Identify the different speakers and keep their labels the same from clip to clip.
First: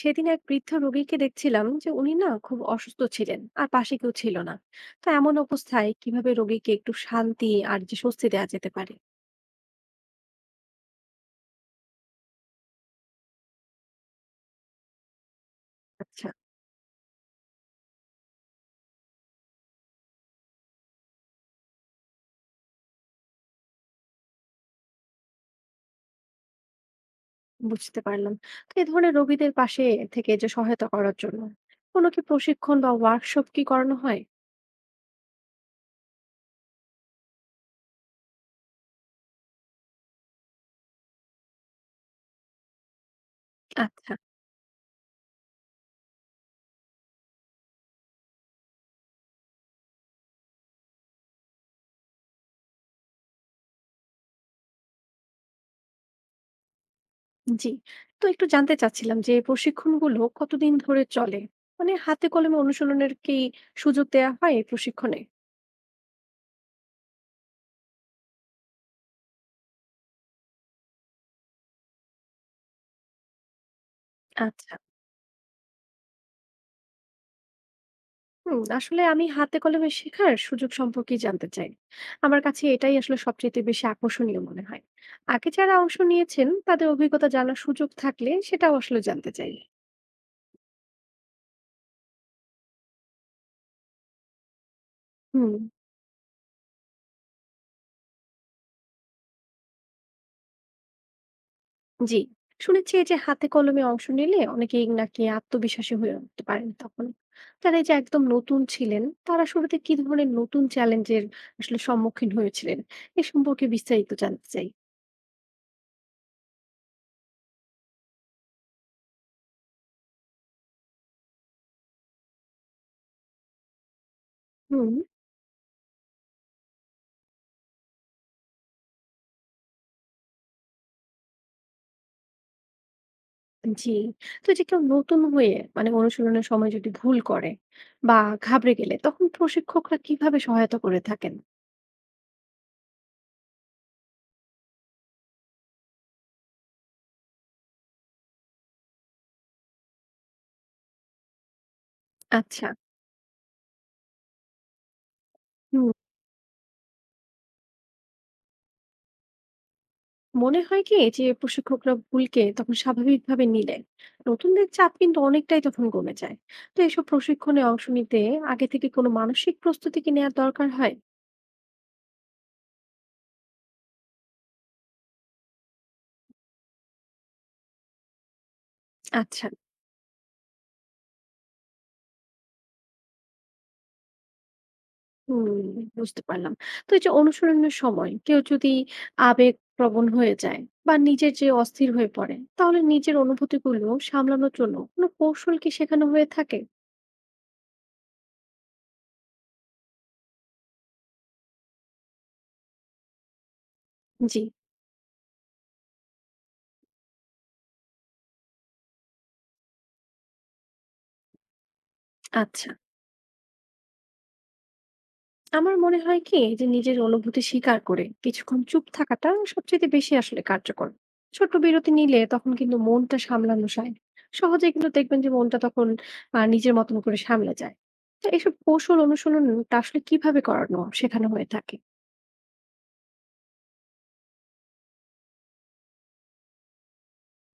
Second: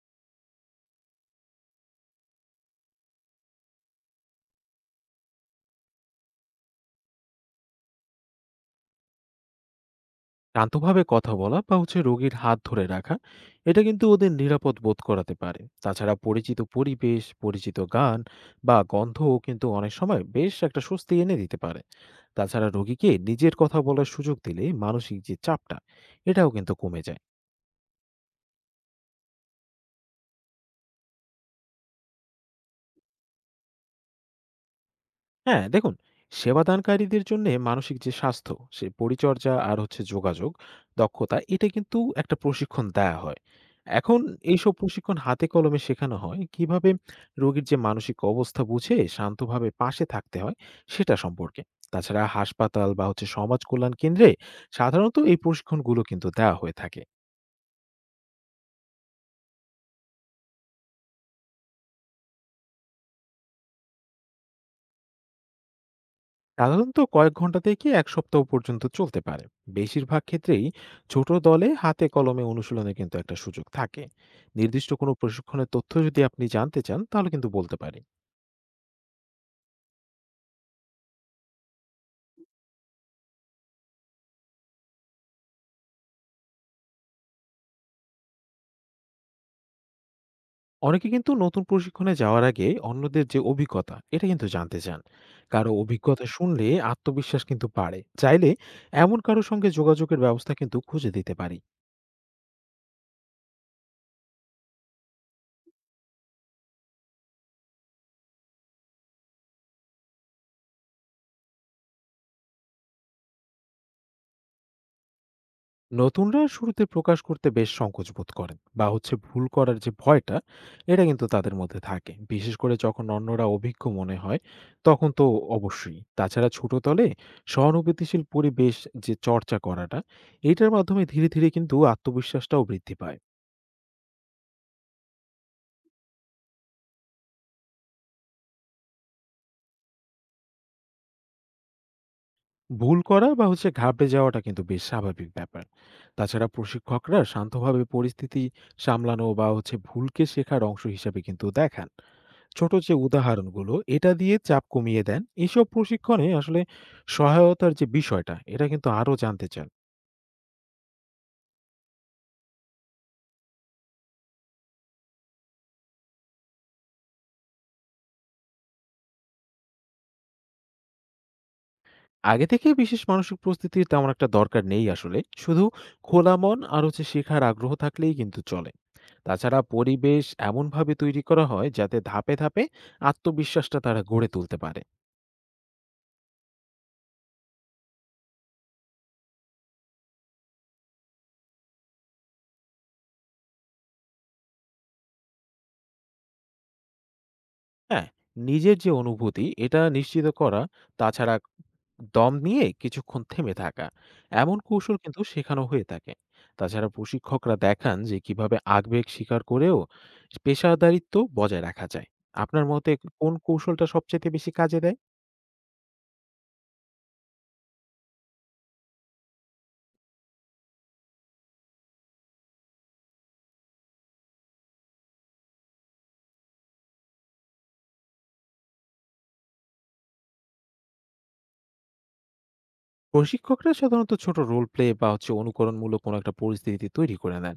Speaker 1: সেদিন এক বৃদ্ধ রোগীকে দেখছিলাম যে উনি না খুব অসুস্থ ছিলেন আর পাশে কেউ ছিল না। তো এমন অবস্থায় কিভাবে রোগীকে একটু শান্তি আর যে স্বস্তি দেওয়া যেতে পারে?
Speaker 2: শান্তভাবে কথা বলা বা হচ্ছে রোগীর হাত ধরে রাখা, এটা কিন্তু ওদের নিরাপদ বোধ করাতে পারে। তাছাড়া
Speaker 1: আচ্ছা,
Speaker 2: পরিচিত পরিবেশ, পরিচিত গান বা গন্ধও কিন্তু অনেক সময় বেশ একটা স্বস্তি এনে দিতে পারে। তাছাড়া রোগীকে নিজের কথা বলার সুযোগ দিলে মানসিক যে চাপটা, এটাও কিন্তু কমে যায়।
Speaker 1: বুঝতে পারলাম। তো এই ধরনের রোগীদের পাশে থেকে যে সহায়তা করার জন্য কোনো কি প্রশিক্ষণ বা ওয়ার্কশপ কি করানো হয়?
Speaker 2: হ্যাঁ, দেখুন, সেবাদানকারীদের জন্য মানসিক যে স্বাস্থ্য সে পরিচর্যা আর হচ্ছে যোগাযোগ দক্ষতা, এটা কিন্তু একটা প্রশিক্ষণ দেয়া হয়।
Speaker 1: আচ্ছা।
Speaker 2: এখন এইসব প্রশিক্ষণ হাতে কলমে শেখানো হয় কিভাবে রোগীর যে মানসিক অবস্থা বুঝে শান্তভাবে পাশে থাকতে হয় সেটা সম্পর্কে। তাছাড়া হাসপাতাল বা হচ্ছে সমাজ কল্যাণ কেন্দ্রে সাধারণত এই প্রশিক্ষণগুলো কিন্তু দেওয়া হয়ে থাকে।
Speaker 1: জি, তো একটু জানতে চাচ্ছিলাম যে প্রশিক্ষণ গুলো কতদিন ধরে চলে, মানে হাতে কলমে অনুশীলনের কি সুযোগ দেওয়া হয় এই প্রশিক্ষণে?
Speaker 2: সাধারণত কয়েক ঘন্টা থেকে এক সপ্তাহ পর্যন্ত চলতে পারে। বেশিরভাগ ক্ষেত্রেই ছোট দলে হাতে কলমে অনুশীলনে কিন্তু একটা সুযোগ থাকে।
Speaker 1: আচ্ছা।
Speaker 2: নির্দিষ্ট কোনো প্রশিক্ষণের তথ্য যদি আপনি জানতে চান তাহলে কিন্তু বলতে পারি।
Speaker 1: হুম, আসলে আমি হাতে কলমে শেখার সুযোগ সম্পর্কে জানতে চাই। আমার কাছে এটাই আসলে সবচেয়ে বেশি আকর্ষণীয় মনে হয়। আগে যারা অংশ নিয়েছেন তাদের অভিজ্ঞতা জানার সুযোগ থাকলে সেটাও আসলে জানতে চাই।
Speaker 2: অনেকে কিন্তু নতুন প্রশিক্ষণে যাওয়ার আগে অন্যদের যে অভিজ্ঞতা এটা কিন্তু জানতে চান।
Speaker 1: হুম।
Speaker 2: কারো অভিজ্ঞতা শুনলে আত্মবিশ্বাস কিন্তু বাড়ে। চাইলে এমন কারো সঙ্গে যোগাযোগের ব্যবস্থা কিন্তু খুঁজে দিতে পারি।
Speaker 1: জি, শুনেছি এই যে হাতে কলমে অংশ নিলে অনেকেই নাকি আত্মবিশ্বাসী হয়ে উঠতে পারেন। তখন যারা এই যে একদম নতুন ছিলেন তারা শুরুতে কি ধরনের নতুন চ্যালেঞ্জের আসলে সম্মুখীন হয়েছিলেন, এ সম্পর্কে বিস্তারিত জানতে চাই।
Speaker 2: নতুনরা শুরুতে প্রকাশ করতে বেশ সংকোচ বোধ করেন বা হচ্ছে ভুল করার যে ভয়টা, এটা কিন্তু তাদের মধ্যে থাকে, বিশেষ করে যখন অন্যরা অভিজ্ঞ মনে হয়।
Speaker 1: হুম।
Speaker 2: তখন তো অবশ্যই। তাছাড়া ছোট দলে সহানুভূতিশীল পরিবেশ, যে চর্চা করাটা, এটার মাধ্যমে ধীরে ধীরে কিন্তু আত্মবিশ্বাসটাও বৃদ্ধি পায়।
Speaker 1: জি। তো এই যে কেউ নতুন হয়ে মানে অনুশীলনের সময় যদি ভুল করে বা ঘাবড়ে গেলে তখন প্রশিক্ষকরা কিভাবে সহায়তা করে থাকেন?
Speaker 2: ভুল করা বা হচ্ছে ঘাবড়ে যাওয়াটা কিন্তু বেশ স্বাভাবিক ব্যাপার। তাছাড়া প্রশিক্ষকরা শান্তভাবে পরিস্থিতি সামলানো বা হচ্ছে ভুলকে শেখার অংশ হিসেবে কিন্তু দেখান।
Speaker 1: আচ্ছা।
Speaker 2: ছোট যে উদাহরণগুলো এটা দিয়ে চাপ কমিয়ে দেন এসব
Speaker 1: হুম,
Speaker 2: প্রশিক্ষণে আসলে। সহায়তার যে বিষয়টা এটা কিন্তু আরো জানতে চান?
Speaker 1: মনে হয় কি যে প্রশিক্ষকরা ভুলকে তখন স্বাভাবিকভাবে নিলে নতুনদের চাপ কিন্তু অনেকটাই তখন কমে যায়। তো এসব প্রশিক্ষণে অংশ নিতে আগে থেকে কোনো মানসিক প্রস্তুতি কি নেওয়ার দরকার হয়?
Speaker 2: আগে থেকে বিশেষ মানসিক প্রস্তুতির তেমন একটা দরকার নেই আসলে। শুধু খোলা মন আর হচ্ছে শেখার আগ্রহ থাকলেই কিন্তু চলে।
Speaker 1: আচ্ছা।
Speaker 2: তাছাড়া পরিবেশ এমনভাবে তৈরি করা হয় যাতে ধাপে ধাপে আত্মবিশ্বাসটা তারা গড়ে তুলতে পারে।
Speaker 1: হুম, বুঝতে পারলাম। তো এই যে অনুসরণের সময় কেউ যদি আবেগপ্রবণ হয়ে যায় বা নিজের যে অস্থির হয়ে পড়ে তাহলে নিজের অনুভূতিগুলো সামলানোর জন্য কোনো কৌশল কি শেখানো হয়ে থাকে?
Speaker 2: হ্যাঁ, নিজের যে অনুভূতি এটা নিশ্চিত করা, তাছাড়া দম নিয়ে কিছুক্ষণ থেমে থাকা,
Speaker 1: জি।
Speaker 2: এমন কৌশল কিন্তু শেখানো হয়ে থাকে। তাছাড়া প্রশিক্ষকরা দেখান যে কিভাবে আবেগ স্বীকার করেও পেশাদারিত্ব বজায় রাখা যায়। আপনার
Speaker 1: আচ্ছা,
Speaker 2: মতে কোন কৌশলটা সবচেয়ে বেশি কাজে দেয়?
Speaker 1: আমার মনে হয় কি যে নিজের অনুভূতি স্বীকার করে কিছুক্ষণ চুপ থাকাটা সবচেয়ে বেশি আসলে কার্যকর। ছোট বিরতি নিলে তখন কিন্তু মনটা সামলানো যায়। সহজে কিন্তু দেখবেন যে মনটা তখন নিজের মতন করে সামলে যায়। তো এসব কৌশল অনুশীলনটা আসলে কিভাবে করানো শেখানো হয়ে থাকে?
Speaker 2: প্রশিক্ষকরা সাধারণত ছোট রোল প্লে বা হচ্ছে অনুকরণমূলক কোনো একটা পরিস্থিতি তৈরি করে নেন,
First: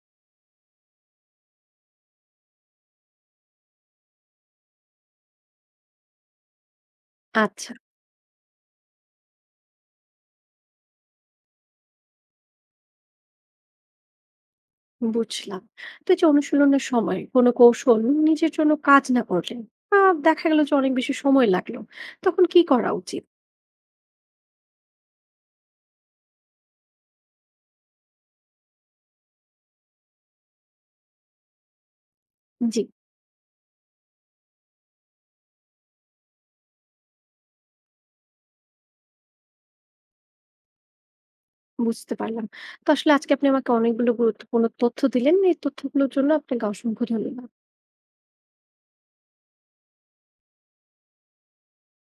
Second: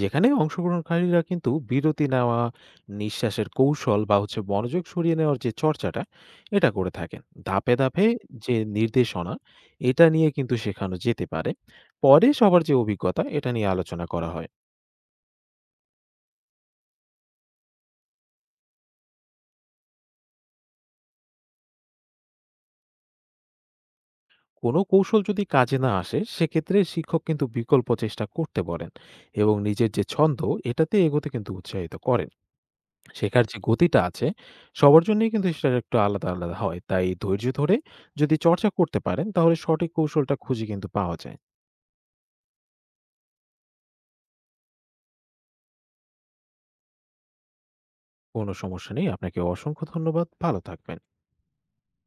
Speaker 2: যেখানে অংশগ্রহণকারীরা কিন্তু বিরতি নেওয়া, নিঃশ্বাসের কৌশল বা হচ্ছে মনোযোগ সরিয়ে নেওয়ার যে চর্চাটা এটা করে থাকেন।
Speaker 1: আচ্ছা,
Speaker 2: ধাপে ধাপে যে নির্দেশনা এটা নিয়ে কিন্তু শেখানো যেতে পারে। পরে সবার যে অভিজ্ঞতা এটা নিয়ে আলোচনা করা হয়।
Speaker 1: বুঝলাম। তো এই যে অনুশীলনের সময় কোনো কৌশল নিজের জন্য কাজ না করলে বা দেখা গেল যে অনেক বেশি সময় লাগলো তখন কি করা উচিত?
Speaker 2: কোনো কৌশল যদি কাজে না আসে সেক্ষেত্রে শিক্ষক কিন্তু বিকল্প চেষ্টা করতে পারেন এবং নিজের যে ছন্দ এটাতে এগোতে কিন্তু উৎসাহিত করেন।
Speaker 1: জি,
Speaker 2: শেখার যে গতিটা আছে সবার জন্যই কিন্তু সেটা একটু আলাদা, আলাদা হয়। তাই ধৈর্য ধরে যদি চর্চা করতে পারেন তাহলে সঠিক কৌশলটা খুঁজে কিন্তু পাওয়া যায়।
Speaker 1: বুঝতে পারলাম। তো আসলে আজকে আপনি আমাকে অনেকগুলো গুরুত্বপূর্ণ তথ্য দিলেন, এই তথ্যগুলোর জন্য আপনাকে অসংখ্য ধন্যবাদ।
Speaker 2: কোনো সমস্যা নেই। আপনাকে অসংখ্য ধন্যবাদ। ভালো থাকবেন।